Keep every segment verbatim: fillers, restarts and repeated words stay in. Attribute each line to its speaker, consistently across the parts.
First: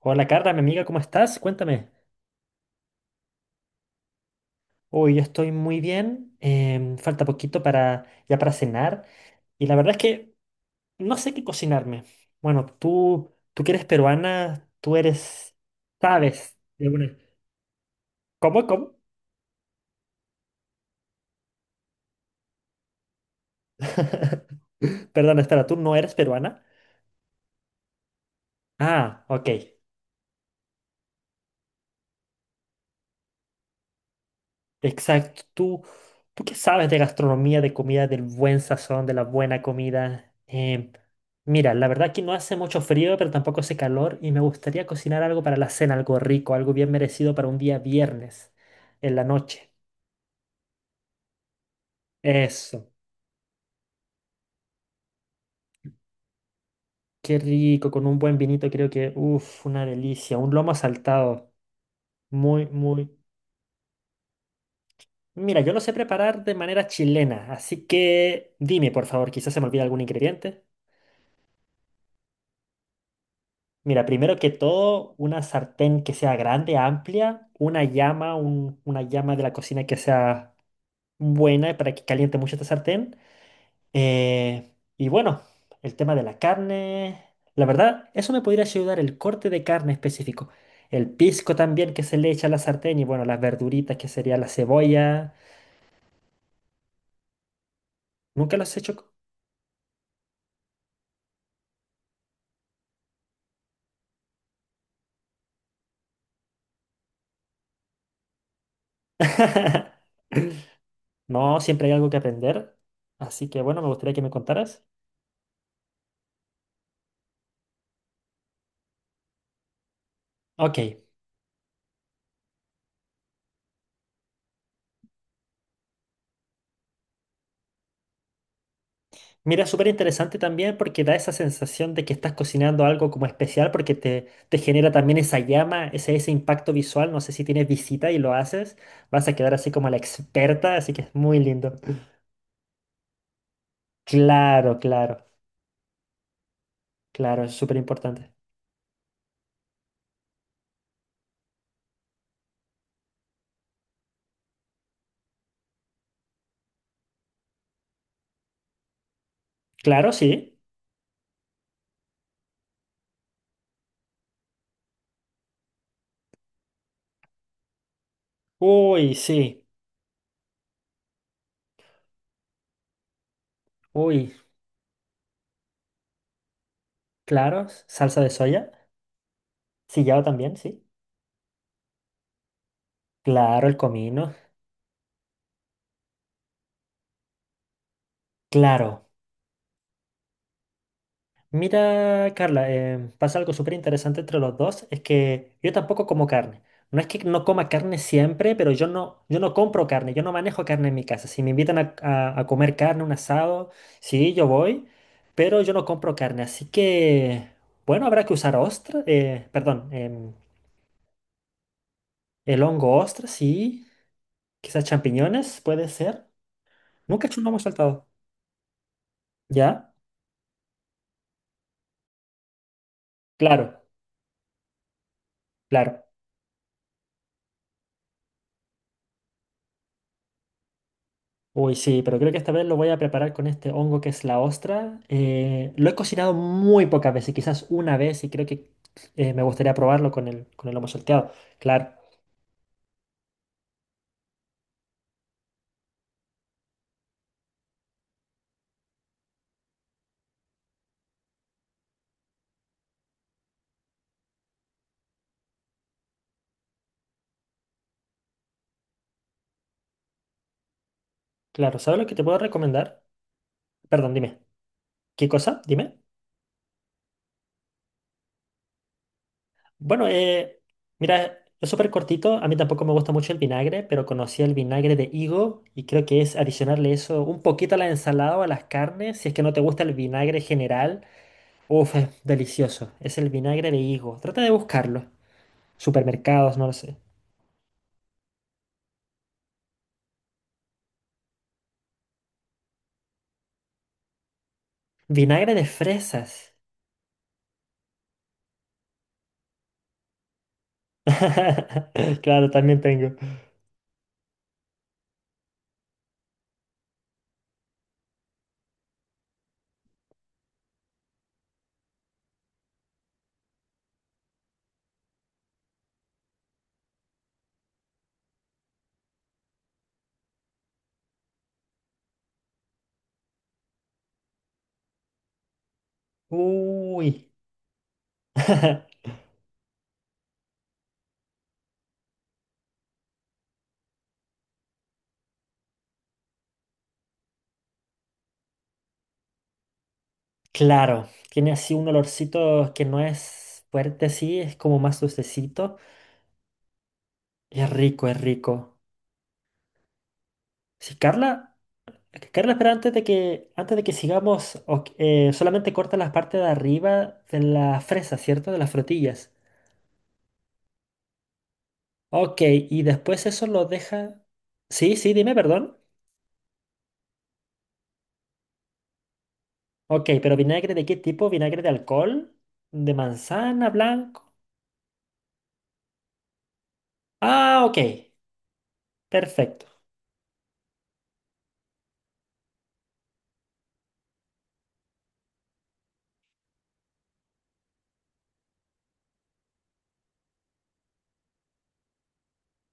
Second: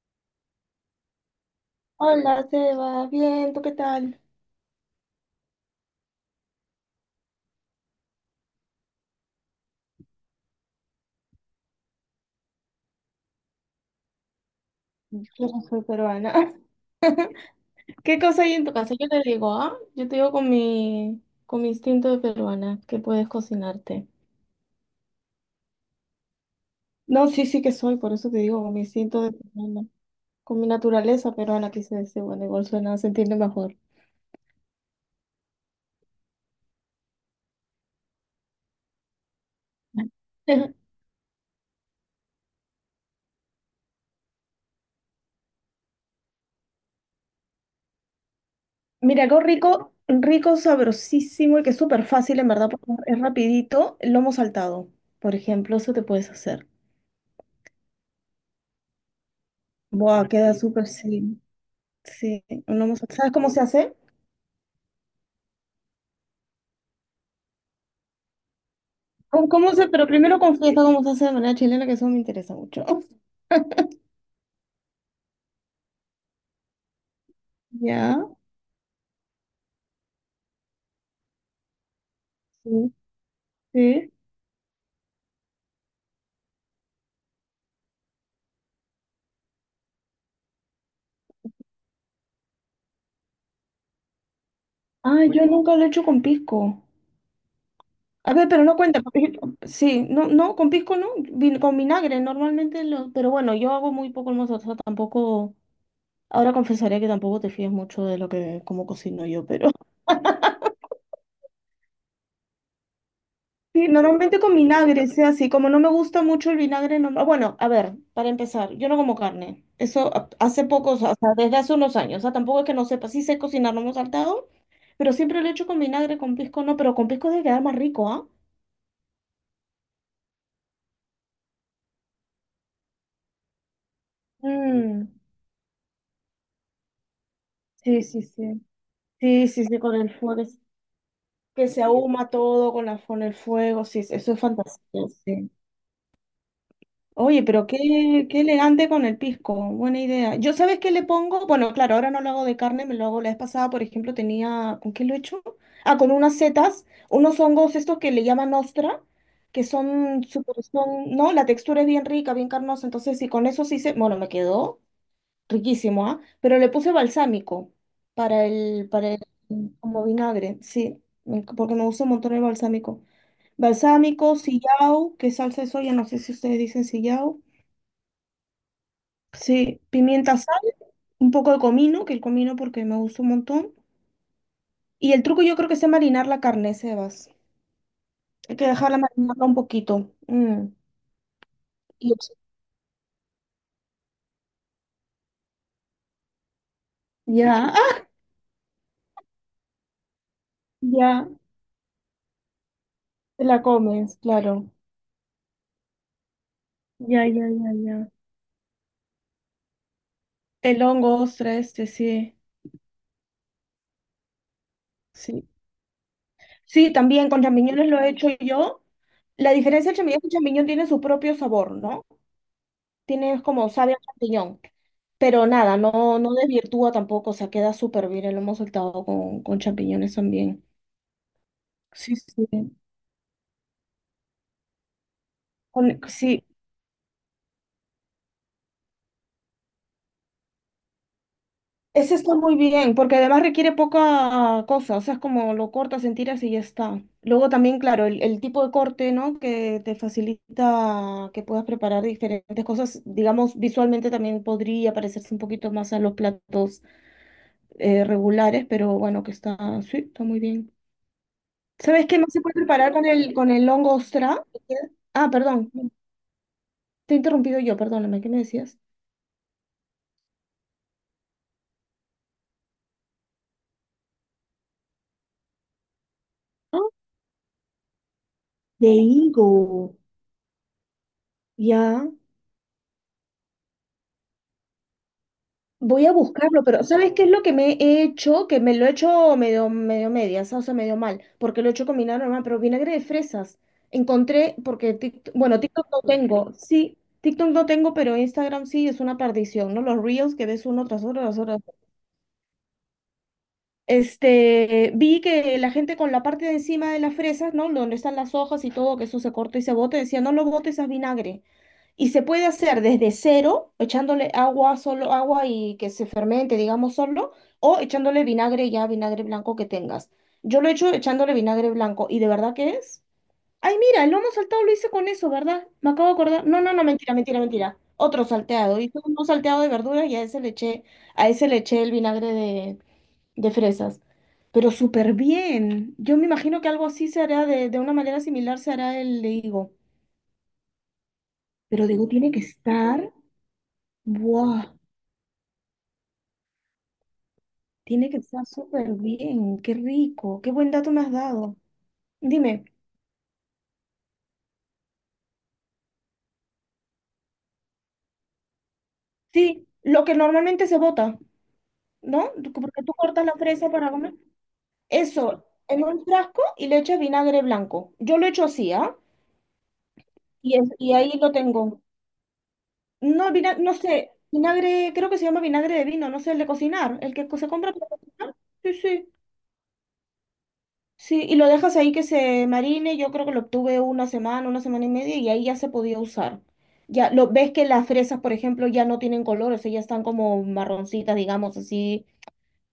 Speaker 1: Hola Carla, mi amiga, ¿cómo estás? Cuéntame.
Speaker 2: Hola, se va bien, ¿tú qué tal?
Speaker 1: Hoy yo estoy muy bien. Em, falta poquito para ya para cenar y la verdad es que no sé qué cocinarme. Bueno, tú tú que eres peruana, tú
Speaker 2: Yo
Speaker 1: eres
Speaker 2: no soy peruana.
Speaker 1: sabes de una-
Speaker 2: ¿Qué cosa hay en
Speaker 1: ¿Cómo?
Speaker 2: tu casa?
Speaker 1: ¿Cómo?
Speaker 2: Yo te digo, ¿ah? Yo te digo con mi, con mi instinto de peruana que puedes cocinarte.
Speaker 1: Perdón, espera, ¿tú no eres peruana?
Speaker 2: No, sí, sí que soy, por eso te digo, con mi
Speaker 1: Ah,
Speaker 2: instinto de
Speaker 1: ok.
Speaker 2: peruana. Con mi naturaleza peruana, quise decir, bueno, igual suena, se entiende mejor.
Speaker 1: Exacto. ¿Tú, tú qué sabes de gastronomía, de comida, del buen sazón, de la buena comida? Em, mira, la verdad que no hace mucho frío, pero tampoco hace calor y me gustaría cocinar algo para la cena, algo rico, algo bien merecido para un día viernes en la
Speaker 2: Mira, algo
Speaker 1: noche.
Speaker 2: rico, rico, sabrosísimo y que es súper fácil, en verdad, porque
Speaker 1: Eso.
Speaker 2: es rapidito, el lomo saltado, por ejemplo, eso te puedes hacer.
Speaker 1: Qué rico, con un buen vinito creo que, uff, una
Speaker 2: Buah,
Speaker 1: delicia. Un
Speaker 2: queda
Speaker 1: lomo
Speaker 2: súper, sí,
Speaker 1: saltado.
Speaker 2: sí,
Speaker 1: Muy,
Speaker 2: un lomo
Speaker 1: muy...
Speaker 2: saltado. ¿Sabes cómo se hace?
Speaker 1: Mira, yo lo sé preparar de manera chilena, así que dime, por favor,
Speaker 2: ¿Cómo,
Speaker 1: quizás se me
Speaker 2: cómo
Speaker 1: olvida
Speaker 2: se,
Speaker 1: algún
Speaker 2: pero primero
Speaker 1: ingrediente.
Speaker 2: confiesa cómo se hace de manera chilena, que eso me interesa mucho.
Speaker 1: Mira, primero que todo, una sartén que sea grande, amplia, una
Speaker 2: Ya,
Speaker 1: llama, un- una llama de la cocina que sea buena para que caliente mucho esta
Speaker 2: sí,
Speaker 1: sartén.
Speaker 2: sí.
Speaker 1: Eh, y bueno, el tema de la carne, la verdad, eso me podría ayudar el corte de carne específico. El pisco también que se le echa a la sartén y bueno, las verduritas que sería la
Speaker 2: Ah,
Speaker 1: cebolla.
Speaker 2: yo nunca lo he hecho con pisco. A ver,
Speaker 1: Nunca
Speaker 2: pero
Speaker 1: los
Speaker 2: no
Speaker 1: he hecho.
Speaker 2: cuenta,
Speaker 1: Co-
Speaker 2: porque yo- sí, no, no, con pisco no, vin- con vinagre, normalmente lo, pero bueno, yo hago muy poco el mozo, o sea, tampoco, ahora confesaría que tampoco te fías mucho de lo que, cómo cocino yo, pero
Speaker 1: No, siempre hay algo que aprender. Así que bueno,
Speaker 2: sí,
Speaker 1: me gustaría que me
Speaker 2: normalmente con
Speaker 1: contaras.
Speaker 2: vinagre, sea así. Como no me gusta mucho el vinagre, no... ah, Bueno, a ver, para empezar, yo no como carne. Eso a- hace
Speaker 1: Ok.
Speaker 2: poco, o sea, desde hace unos años. O sea, tampoco es que no sepa. Sí sé cocinar, no me he saltado, pero siempre lo he hecho con vinagre, con pisco no, pero con pisco debe quedar más rico, ¿ah?
Speaker 1: Mira, súper interesante también porque da esa sensación de que estás cocinando algo como especial porque te, te genera
Speaker 2: Mm,
Speaker 1: también esa llama, ese, ese impacto visual. No sé si tienes
Speaker 2: sí,
Speaker 1: visita y
Speaker 2: sí,
Speaker 1: lo
Speaker 2: sí.
Speaker 1: haces, vas a
Speaker 2: Sí,
Speaker 1: quedar
Speaker 2: sí,
Speaker 1: así
Speaker 2: sí,
Speaker 1: como
Speaker 2: con
Speaker 1: la
Speaker 2: el fuego, es-
Speaker 1: experta, así que es muy
Speaker 2: que
Speaker 1: lindo.
Speaker 2: se ahuma todo con la, con el fuego, sí, eso es fantasía,
Speaker 1: Claro, claro,
Speaker 2: sí. Oye,
Speaker 1: claro, es
Speaker 2: pero
Speaker 1: súper
Speaker 2: qué,
Speaker 1: importante.
Speaker 2: qué elegante con el pisco, buena idea. Yo, ¿sabes qué le pongo? Bueno, claro, ahora no lo hago de carne, me lo hago la vez pasada, por ejemplo, tenía, ¿con qué lo he hecho? Ah, con unas setas, unos hongos estos que le llaman ostra, que
Speaker 1: Claro,
Speaker 2: son
Speaker 1: sí.
Speaker 2: súper, son, ¿no? La textura es bien rica, bien carnosa, entonces y con eso sí se, bueno, me quedó riquísimo, ¿ah? Pero le puse balsámico para el,
Speaker 1: Uy,
Speaker 2: para el,
Speaker 1: sí.
Speaker 2: como vinagre, sí, me- porque me gusta un montón el balsámico.
Speaker 1: Uy,
Speaker 2: Balsámico, sillao, que salsa de soya, no sé si ustedes dicen sillao.
Speaker 1: claro, salsa de soya.
Speaker 2: Sí,
Speaker 1: Sillao
Speaker 2: pimienta,
Speaker 1: también,
Speaker 2: sal,
Speaker 1: sí.
Speaker 2: un poco de comino, que el comino porque me gusta un
Speaker 1: Claro,
Speaker 2: montón.
Speaker 1: el comino.
Speaker 2: Y el truco yo creo que es marinar la carne, Sebas. Hay que
Speaker 1: Claro.
Speaker 2: dejarla marinarla un poquito. Mm. Y
Speaker 1: Mira, Carla, eh, pasa algo súper interesante entre los dos, es que yo tampoco como carne. No es que no coma
Speaker 2: ya,
Speaker 1: carne
Speaker 2: ¡ah!
Speaker 1: siempre, pero yo no, yo no compro carne, yo no manejo carne en mi casa.
Speaker 2: Ya,
Speaker 1: Si me invitan a, a- a comer carne, un
Speaker 2: te la
Speaker 1: asado,
Speaker 2: comes,
Speaker 1: sí, yo
Speaker 2: claro.
Speaker 1: voy, pero yo no compro carne. Así
Speaker 2: Ya,
Speaker 1: que,
Speaker 2: ya, ya,
Speaker 1: bueno,
Speaker 2: ya.
Speaker 1: habrá que usar ostra, eh, perdón, em,
Speaker 2: El hongo, ostra, este, sí,
Speaker 1: el hongo ostra, sí, quizás
Speaker 2: sí.
Speaker 1: champiñones, puede ser.
Speaker 2: Sí,
Speaker 1: Nunca
Speaker 2: también
Speaker 1: he hecho
Speaker 2: con
Speaker 1: un lomo
Speaker 2: champiñones lo he
Speaker 1: saltado,
Speaker 2: hecho yo. La diferencia
Speaker 1: ¿ya?
Speaker 2: del champiñón es que el champiñón tiene su propio sabor, ¿no? Tiene como
Speaker 1: Claro,
Speaker 2: sabe a champiñón. Pero nada,
Speaker 1: claro.
Speaker 2: no, no desvirtúa tampoco, o sea, queda súper bien lo hemos saltado con, con champiñones también.
Speaker 1: Uy, sí,
Speaker 2: Sí,
Speaker 1: pero creo que
Speaker 2: sí.
Speaker 1: esta vez lo voy a preparar con este hongo que es la ostra. Eh, lo he
Speaker 2: Con-
Speaker 1: cocinado
Speaker 2: sí,
Speaker 1: muy pocas veces, quizás una vez, y creo que eh, me gustaría probarlo con el, con el lomo salteado. Claro,
Speaker 2: ese está muy bien, porque además requiere poca cosa, o sea, es como lo cortas en tiras y ya está. Luego también, claro, el, el tipo de corte, ¿no? Que te facilita que puedas preparar diferentes cosas, digamos, visualmente también podría parecerse un poquito más a los platos eh, regulares, pero bueno, que está, sí, está muy bien.
Speaker 1: claro. ¿Sabes lo
Speaker 2: ¿Sabes
Speaker 1: que
Speaker 2: qué
Speaker 1: te
Speaker 2: más
Speaker 1: puedo
Speaker 2: se puede preparar
Speaker 1: recomendar?
Speaker 2: con el, con el hongo
Speaker 1: Perdón, dime.
Speaker 2: ostra?
Speaker 1: ¿Qué
Speaker 2: Ah,
Speaker 1: cosa?
Speaker 2: perdón,
Speaker 1: Dime.
Speaker 2: te he interrumpido yo, perdóname, ¿qué me decías?
Speaker 1: Bueno, eh, mira, es súper cortito. A mí tampoco me gusta mucho el vinagre, pero conocí el vinagre de higo y creo que es
Speaker 2: Ah,
Speaker 1: adicionarle eso un poquito a la ensalada o a las
Speaker 2: de
Speaker 1: carnes. Si es que no te gusta el
Speaker 2: higo,
Speaker 1: vinagre general, uf, es
Speaker 2: ya.
Speaker 1: delicioso. Es el vinagre de higo. Trata de buscarlo.
Speaker 2: Voy a
Speaker 1: Supermercados,
Speaker 2: buscarlo,
Speaker 1: no lo
Speaker 2: pero
Speaker 1: sé.
Speaker 2: ¿sabes qué es lo que me he hecho? Que me lo he hecho medio, medio medias, o sea, medio mal, porque lo he hecho con vinagre normal, pero vinagre de fresas. Encontré, porque, Tik-
Speaker 1: Vinagre
Speaker 2: bueno,
Speaker 1: de
Speaker 2: TikTok no
Speaker 1: fresas.
Speaker 2: tengo, sí, TikTok no tengo, pero Instagram sí es una perdición, ¿no? Los reels que ves uno tras otro, tras otro.
Speaker 1: Claro, también tengo.
Speaker 2: Este, vi que la gente con la parte de encima de las fresas, ¿no? Donde están las hojas y todo, que eso se corta y se bota, decía, no lo botes a vinagre. Y se puede hacer desde cero, echándole agua, solo agua y que se fermente, digamos, solo, o echándole vinagre ya, vinagre blanco que tengas. Yo lo he hecho echándole vinagre blanco, y de verdad que es. Ay, mira, el lomo saltado lo hice con eso, ¿verdad? Me acabo de acordar. No, no, no, mentira,
Speaker 1: Uy.
Speaker 2: mentira, mentira. Otro salteado. Hice un salteado de verduras y a ese le eché, a ese le eché el vinagre de, de fresas. Pero súper bien. Yo me imagino que algo así se hará de, de una manera similar, se hará el de higo.
Speaker 1: Claro, tiene así
Speaker 2: Pero
Speaker 1: un
Speaker 2: digo, tiene que
Speaker 1: olorcito que no
Speaker 2: estar,
Speaker 1: es fuerte, sí, es
Speaker 2: ¡buah!
Speaker 1: como más dulcecito. Es rico,
Speaker 2: Tiene
Speaker 1: es
Speaker 2: que estar
Speaker 1: rico.
Speaker 2: súper bien. Qué rico, qué buen dato
Speaker 1: Sí,
Speaker 2: me has
Speaker 1: Carla,
Speaker 2: dado.
Speaker 1: Carla,
Speaker 2: Dime,
Speaker 1: espera, antes de que, antes de que sigamos, ok, eh, solamente corta la parte de arriba de la fresa, ¿cierto? De las frutillas.
Speaker 2: sí, lo que normalmente se bota, ¿no?
Speaker 1: Ok, y
Speaker 2: Porque tú cortas
Speaker 1: después
Speaker 2: la
Speaker 1: eso lo
Speaker 2: fresa para comer.
Speaker 1: deja. Sí, sí, dime,
Speaker 2: Eso,
Speaker 1: perdón.
Speaker 2: en un frasco y le echas vinagre blanco. Yo lo echo así, ¿ah?
Speaker 1: Ok, ¿pero
Speaker 2: Y, es-
Speaker 1: vinagre de
Speaker 2: y
Speaker 1: qué
Speaker 2: ahí
Speaker 1: tipo?
Speaker 2: lo
Speaker 1: ¿Vinagre de
Speaker 2: tengo.
Speaker 1: alcohol? ¿De
Speaker 2: No, vina-
Speaker 1: manzana
Speaker 2: no sé,
Speaker 1: blanco?
Speaker 2: vinagre, creo que se llama vinagre de vino, no sé, el de cocinar, el que se
Speaker 1: Ah,
Speaker 2: compra
Speaker 1: ok.
Speaker 2: para cocinar. Sí, sí.
Speaker 1: Perfecto.
Speaker 2: Sí, y lo dejas ahí que se marine, yo creo que lo obtuve una semana, una semana y media, y ahí ya se podía usar. Ya, lo ves que las fresas, por ejemplo, ya no tienen color, o sea, ya están como marroncitas, digamos, así,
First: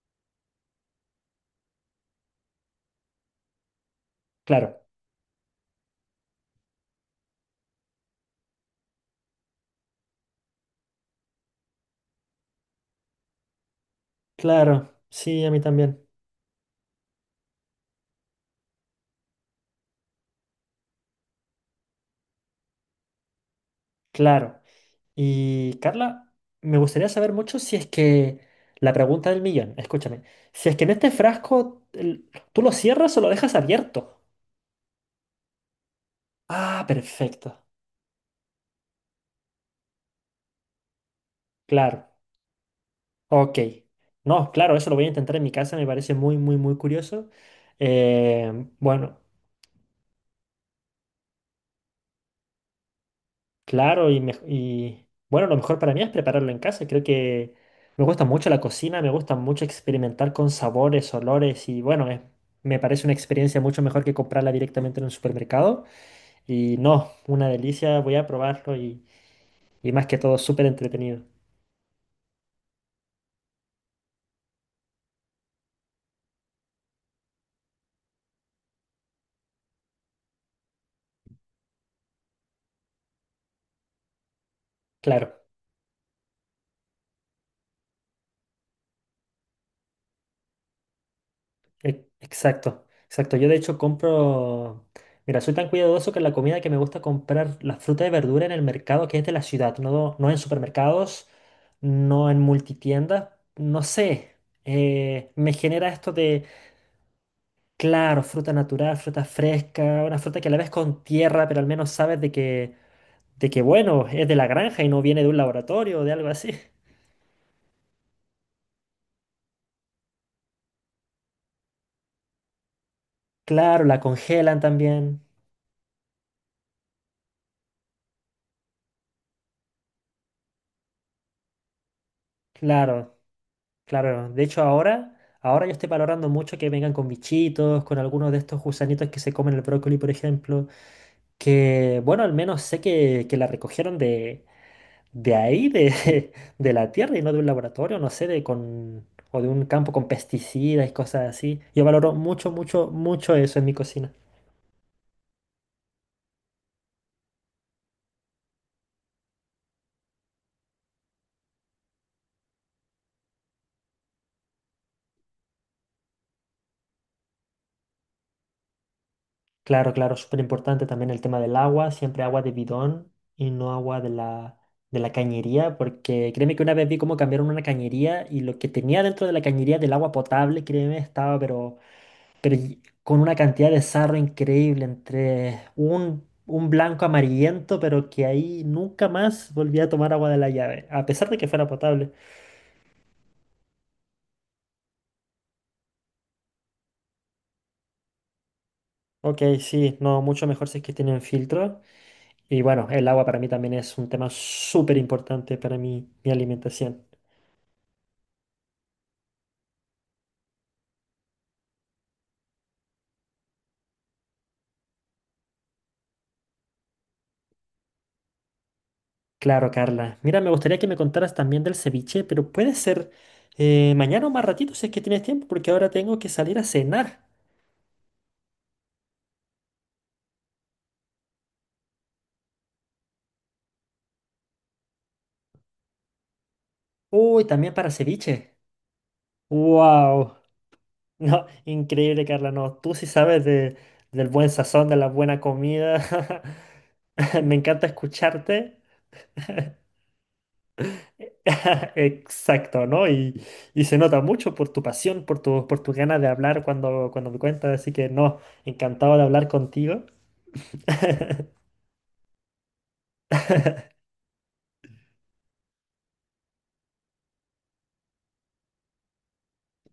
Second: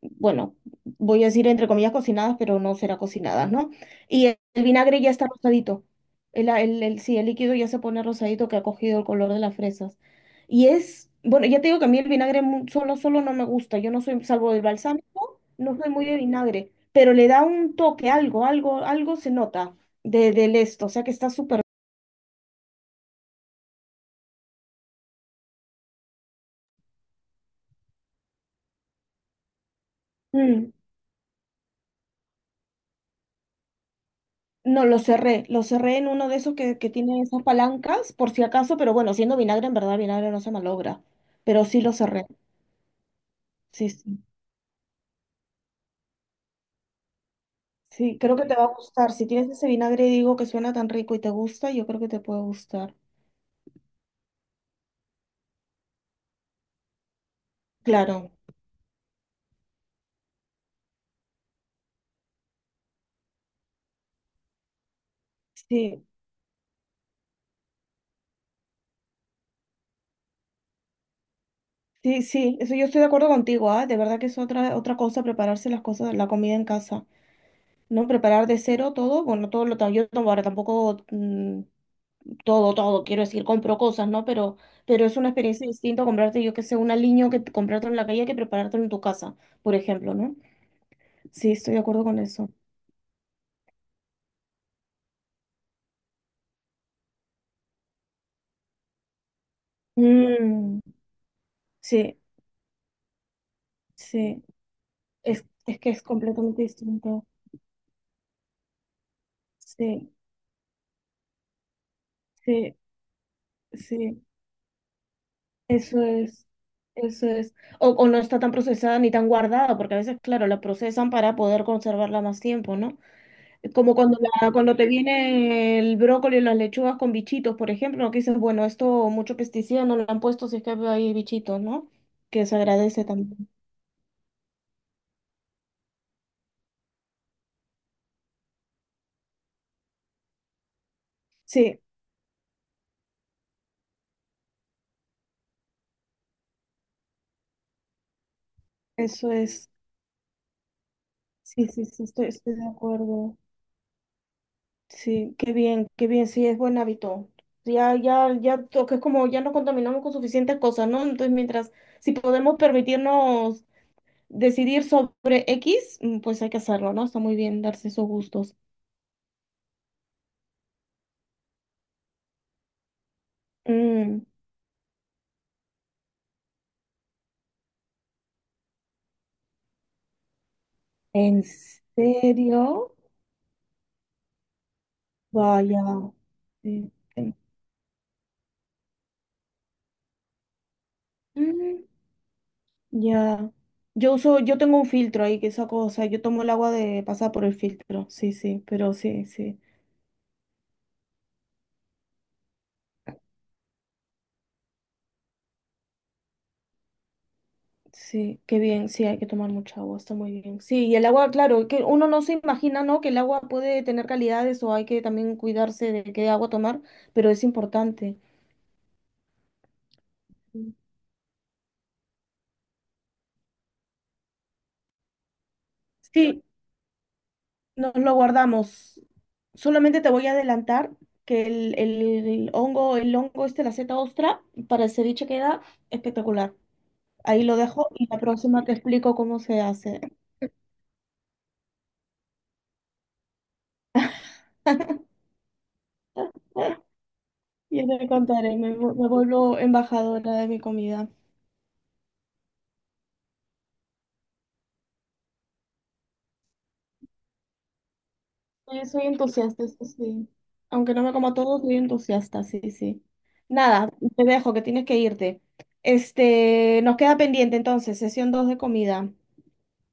Speaker 2: bueno, voy a decir entre comillas cocinadas, pero no será cocinadas, ¿no? Y el, el
Speaker 1: Claro.
Speaker 2: vinagre ya está rosadito. El, el, el- sí, el líquido ya se pone rosadito que ha cogido el color de las fresas. Y es, bueno, ya te digo que a mí el vinagre mu- solo, solo no me gusta. Yo no soy, salvo el
Speaker 1: Claro.
Speaker 2: balsámico,
Speaker 1: Sí, a mí
Speaker 2: no soy
Speaker 1: también.
Speaker 2: muy de vinagre, pero le da un toque, algo, algo, algo se nota de, del esto, o sea que está súper.
Speaker 1: Claro. Y Carla, me gustaría saber mucho si es que la pregunta del millón, escúchame, si
Speaker 2: Mm.
Speaker 1: es que en este frasco el- tú lo cierras o lo dejas abierto.
Speaker 2: No, lo cerré, lo cerré en uno de esos que,
Speaker 1: Ah,
Speaker 2: que tiene esas
Speaker 1: perfecto.
Speaker 2: palancas, por si acaso, pero bueno, siendo vinagre, en verdad, vinagre no se malogra, pero sí lo
Speaker 1: Claro.
Speaker 2: cerré,
Speaker 1: Ok.
Speaker 2: sí, sí,
Speaker 1: No, claro, eso lo voy a intentar en mi casa, me parece muy, muy, muy curioso.
Speaker 2: sí, creo que te va
Speaker 1: Eh,
Speaker 2: a gustar,
Speaker 1: bueno.
Speaker 2: si tienes ese vinagre, digo, que suena tan rico y te gusta, yo creo que te puede gustar,
Speaker 1: Claro, y, mej- y, bueno, lo mejor para mí es prepararlo en casa. Creo que me gusta
Speaker 2: claro,
Speaker 1: mucho la cocina, me gusta mucho experimentar con sabores, olores y bueno, es- me parece una experiencia mucho mejor que comprarla directamente en un supermercado.
Speaker 2: sí,
Speaker 1: Y no, una delicia, voy a probarlo y, y más que todo súper entretenido.
Speaker 2: sí, sí, eso yo estoy de acuerdo contigo, ah, de verdad que es otra, otra cosa prepararse las cosas, la comida en casa, ¿no? Preparar de cero todo, bueno, todo lo, ta- yo tam- ahora tampoco mm, todo, todo, quiero decir, compro cosas, ¿no? Pero, pero es una
Speaker 1: Claro.
Speaker 2: experiencia distinta comprarte, yo que sé, un aliño que comprarte en la calle que prepararte en tu casa, por ejemplo, ¿no? Sí, estoy de
Speaker 1: E-
Speaker 2: acuerdo con eso.
Speaker 1: Exacto, exacto. Yo de hecho compro, mira, soy tan cuidadoso que la comida que me gusta comprar, la fruta y verdura en el mercado que es de la ciudad, no, no en
Speaker 2: Mm,
Speaker 1: supermercados,
Speaker 2: sí,
Speaker 1: no en multitiendas, no sé.
Speaker 2: sí,
Speaker 1: Eh,
Speaker 2: es,
Speaker 1: me
Speaker 2: es
Speaker 1: genera
Speaker 2: que es
Speaker 1: esto de,
Speaker 2: completamente distinto.
Speaker 1: claro, fruta natural, fruta fresca,
Speaker 2: Sí,
Speaker 1: una fruta que a la vez con tierra, pero al menos sabes de que,
Speaker 2: sí,
Speaker 1: de que, bueno,
Speaker 2: sí,
Speaker 1: es de la granja y no viene de un laboratorio
Speaker 2: eso
Speaker 1: o de algo
Speaker 2: es,
Speaker 1: así.
Speaker 2: eso es. O, o no está tan procesada ni tan guardada, porque a veces, claro, la procesan para poder conservarla más tiempo, ¿no?
Speaker 1: Claro,
Speaker 2: Como
Speaker 1: la
Speaker 2: cuando, la-
Speaker 1: congelan
Speaker 2: cuando te
Speaker 1: también.
Speaker 2: viene el brócoli y las lechugas con bichitos, por ejemplo, ¿no? Que dices, bueno, esto mucho pesticida no lo han puesto si es que hay bichitos, ¿no? Que se agradece
Speaker 1: Claro,
Speaker 2: también.
Speaker 1: claro, de hecho ahora, ahora yo estoy valorando mucho que vengan con bichitos, con algunos de estos gusanitos que se comen el brócoli, por ejemplo,
Speaker 2: Sí,
Speaker 1: que bueno, al menos sé que, que la recogieron de, de ahí, de, de la tierra y no de un laboratorio, no sé, de con,
Speaker 2: eso
Speaker 1: o de un
Speaker 2: es.
Speaker 1: campo con pesticidas y cosas así.
Speaker 2: Sí, sí,
Speaker 1: Yo
Speaker 2: sí,
Speaker 1: valoro
Speaker 2: estoy,
Speaker 1: mucho,
Speaker 2: estoy de
Speaker 1: mucho,
Speaker 2: acuerdo.
Speaker 1: mucho eso en mi cocina.
Speaker 2: Sí, qué bien, qué bien, sí, es buen hábito. Ya, ya, ya, to- que es como ya no contaminamos con suficientes cosas, ¿no? Entonces, mientras, si podemos permitirnos decidir sobre X, mm, pues hay que hacerlo, ¿no? Está muy bien darse esos gustos.
Speaker 1: Claro, claro, súper importante también el tema del agua, siempre agua de bidón y no agua de
Speaker 2: Mm.
Speaker 1: la, de la cañería, porque créeme que una vez vi cómo cambiaron una cañería y lo que tenía dentro de la cañería del agua potable, créeme, estaba
Speaker 2: ¿En
Speaker 1: pero, pero y-
Speaker 2: serio?
Speaker 1: con una cantidad de sarro increíble, entre
Speaker 2: Vaya.
Speaker 1: un, un
Speaker 2: Sí,
Speaker 1: blanco
Speaker 2: sí.
Speaker 1: amarillento, pero que ahí nunca más volví a tomar agua de la llave, a pesar de que fuera
Speaker 2: Mm,
Speaker 1: potable.
Speaker 2: ya. Yo uso, yo tengo un filtro ahí que saco, o sea, yo tomo el agua de pasar por el filtro. Sí, sí, pero sí,
Speaker 1: Ok,
Speaker 2: sí.
Speaker 1: sí, no, mucho mejor si es que tienen filtro. Y bueno, el agua para mí también es un tema súper importante para mi mi alimentación.
Speaker 2: Sí, qué bien, sí, hay que tomar mucha agua, está muy bien. Sí, y el agua, claro, que uno no se imagina, ¿no? Que el agua puede tener calidades o hay que también cuidarse de qué agua tomar, pero es importante.
Speaker 1: Claro, Carla. Mira, me gustaría que me contaras también del ceviche, pero puede ser eh, mañana o más ratito si es que tienes tiempo, porque ahora tengo que
Speaker 2: Sí,
Speaker 1: salir a cenar.
Speaker 2: nos lo guardamos. Solamente te voy a adelantar que el, el hongo, el hongo este, la seta ostra, para el ceviche queda espectacular. Ahí
Speaker 1: Uy,
Speaker 2: lo
Speaker 1: también
Speaker 2: dejo
Speaker 1: para
Speaker 2: y la
Speaker 1: ceviche.
Speaker 2: próxima te explico cómo se hace.
Speaker 1: ¡Wow! No, increíble, Carla. No, tú sí sabes de- del buen sazón, de la buena comida. Me
Speaker 2: Y
Speaker 1: encanta
Speaker 2: te contaré, me,
Speaker 1: escucharte.
Speaker 2: vu- me vuelvo embajadora de mi comida.
Speaker 1: Exacto, ¿no? Y, y se nota mucho por tu pasión, por tu, por tu ganas de hablar cuando, cuando me cuentas. Así que no,
Speaker 2: Sí, soy
Speaker 1: encantado de hablar
Speaker 2: entusiasta, eso
Speaker 1: contigo.
Speaker 2: sí. Aunque no me como todo, soy entusiasta, sí, sí. Nada, te dejo que tienes que irte. Este, nos queda pendiente entonces, sesión dos de comida.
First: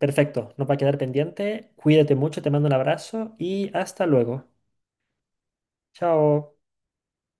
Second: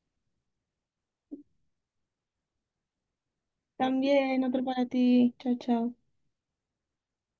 Speaker 1: Perfecto, no va a quedar pendiente. Cuídate mucho, te mando un abrazo y hasta
Speaker 2: También,
Speaker 1: luego.
Speaker 2: otro para ti. Chao, chao.
Speaker 1: Chao.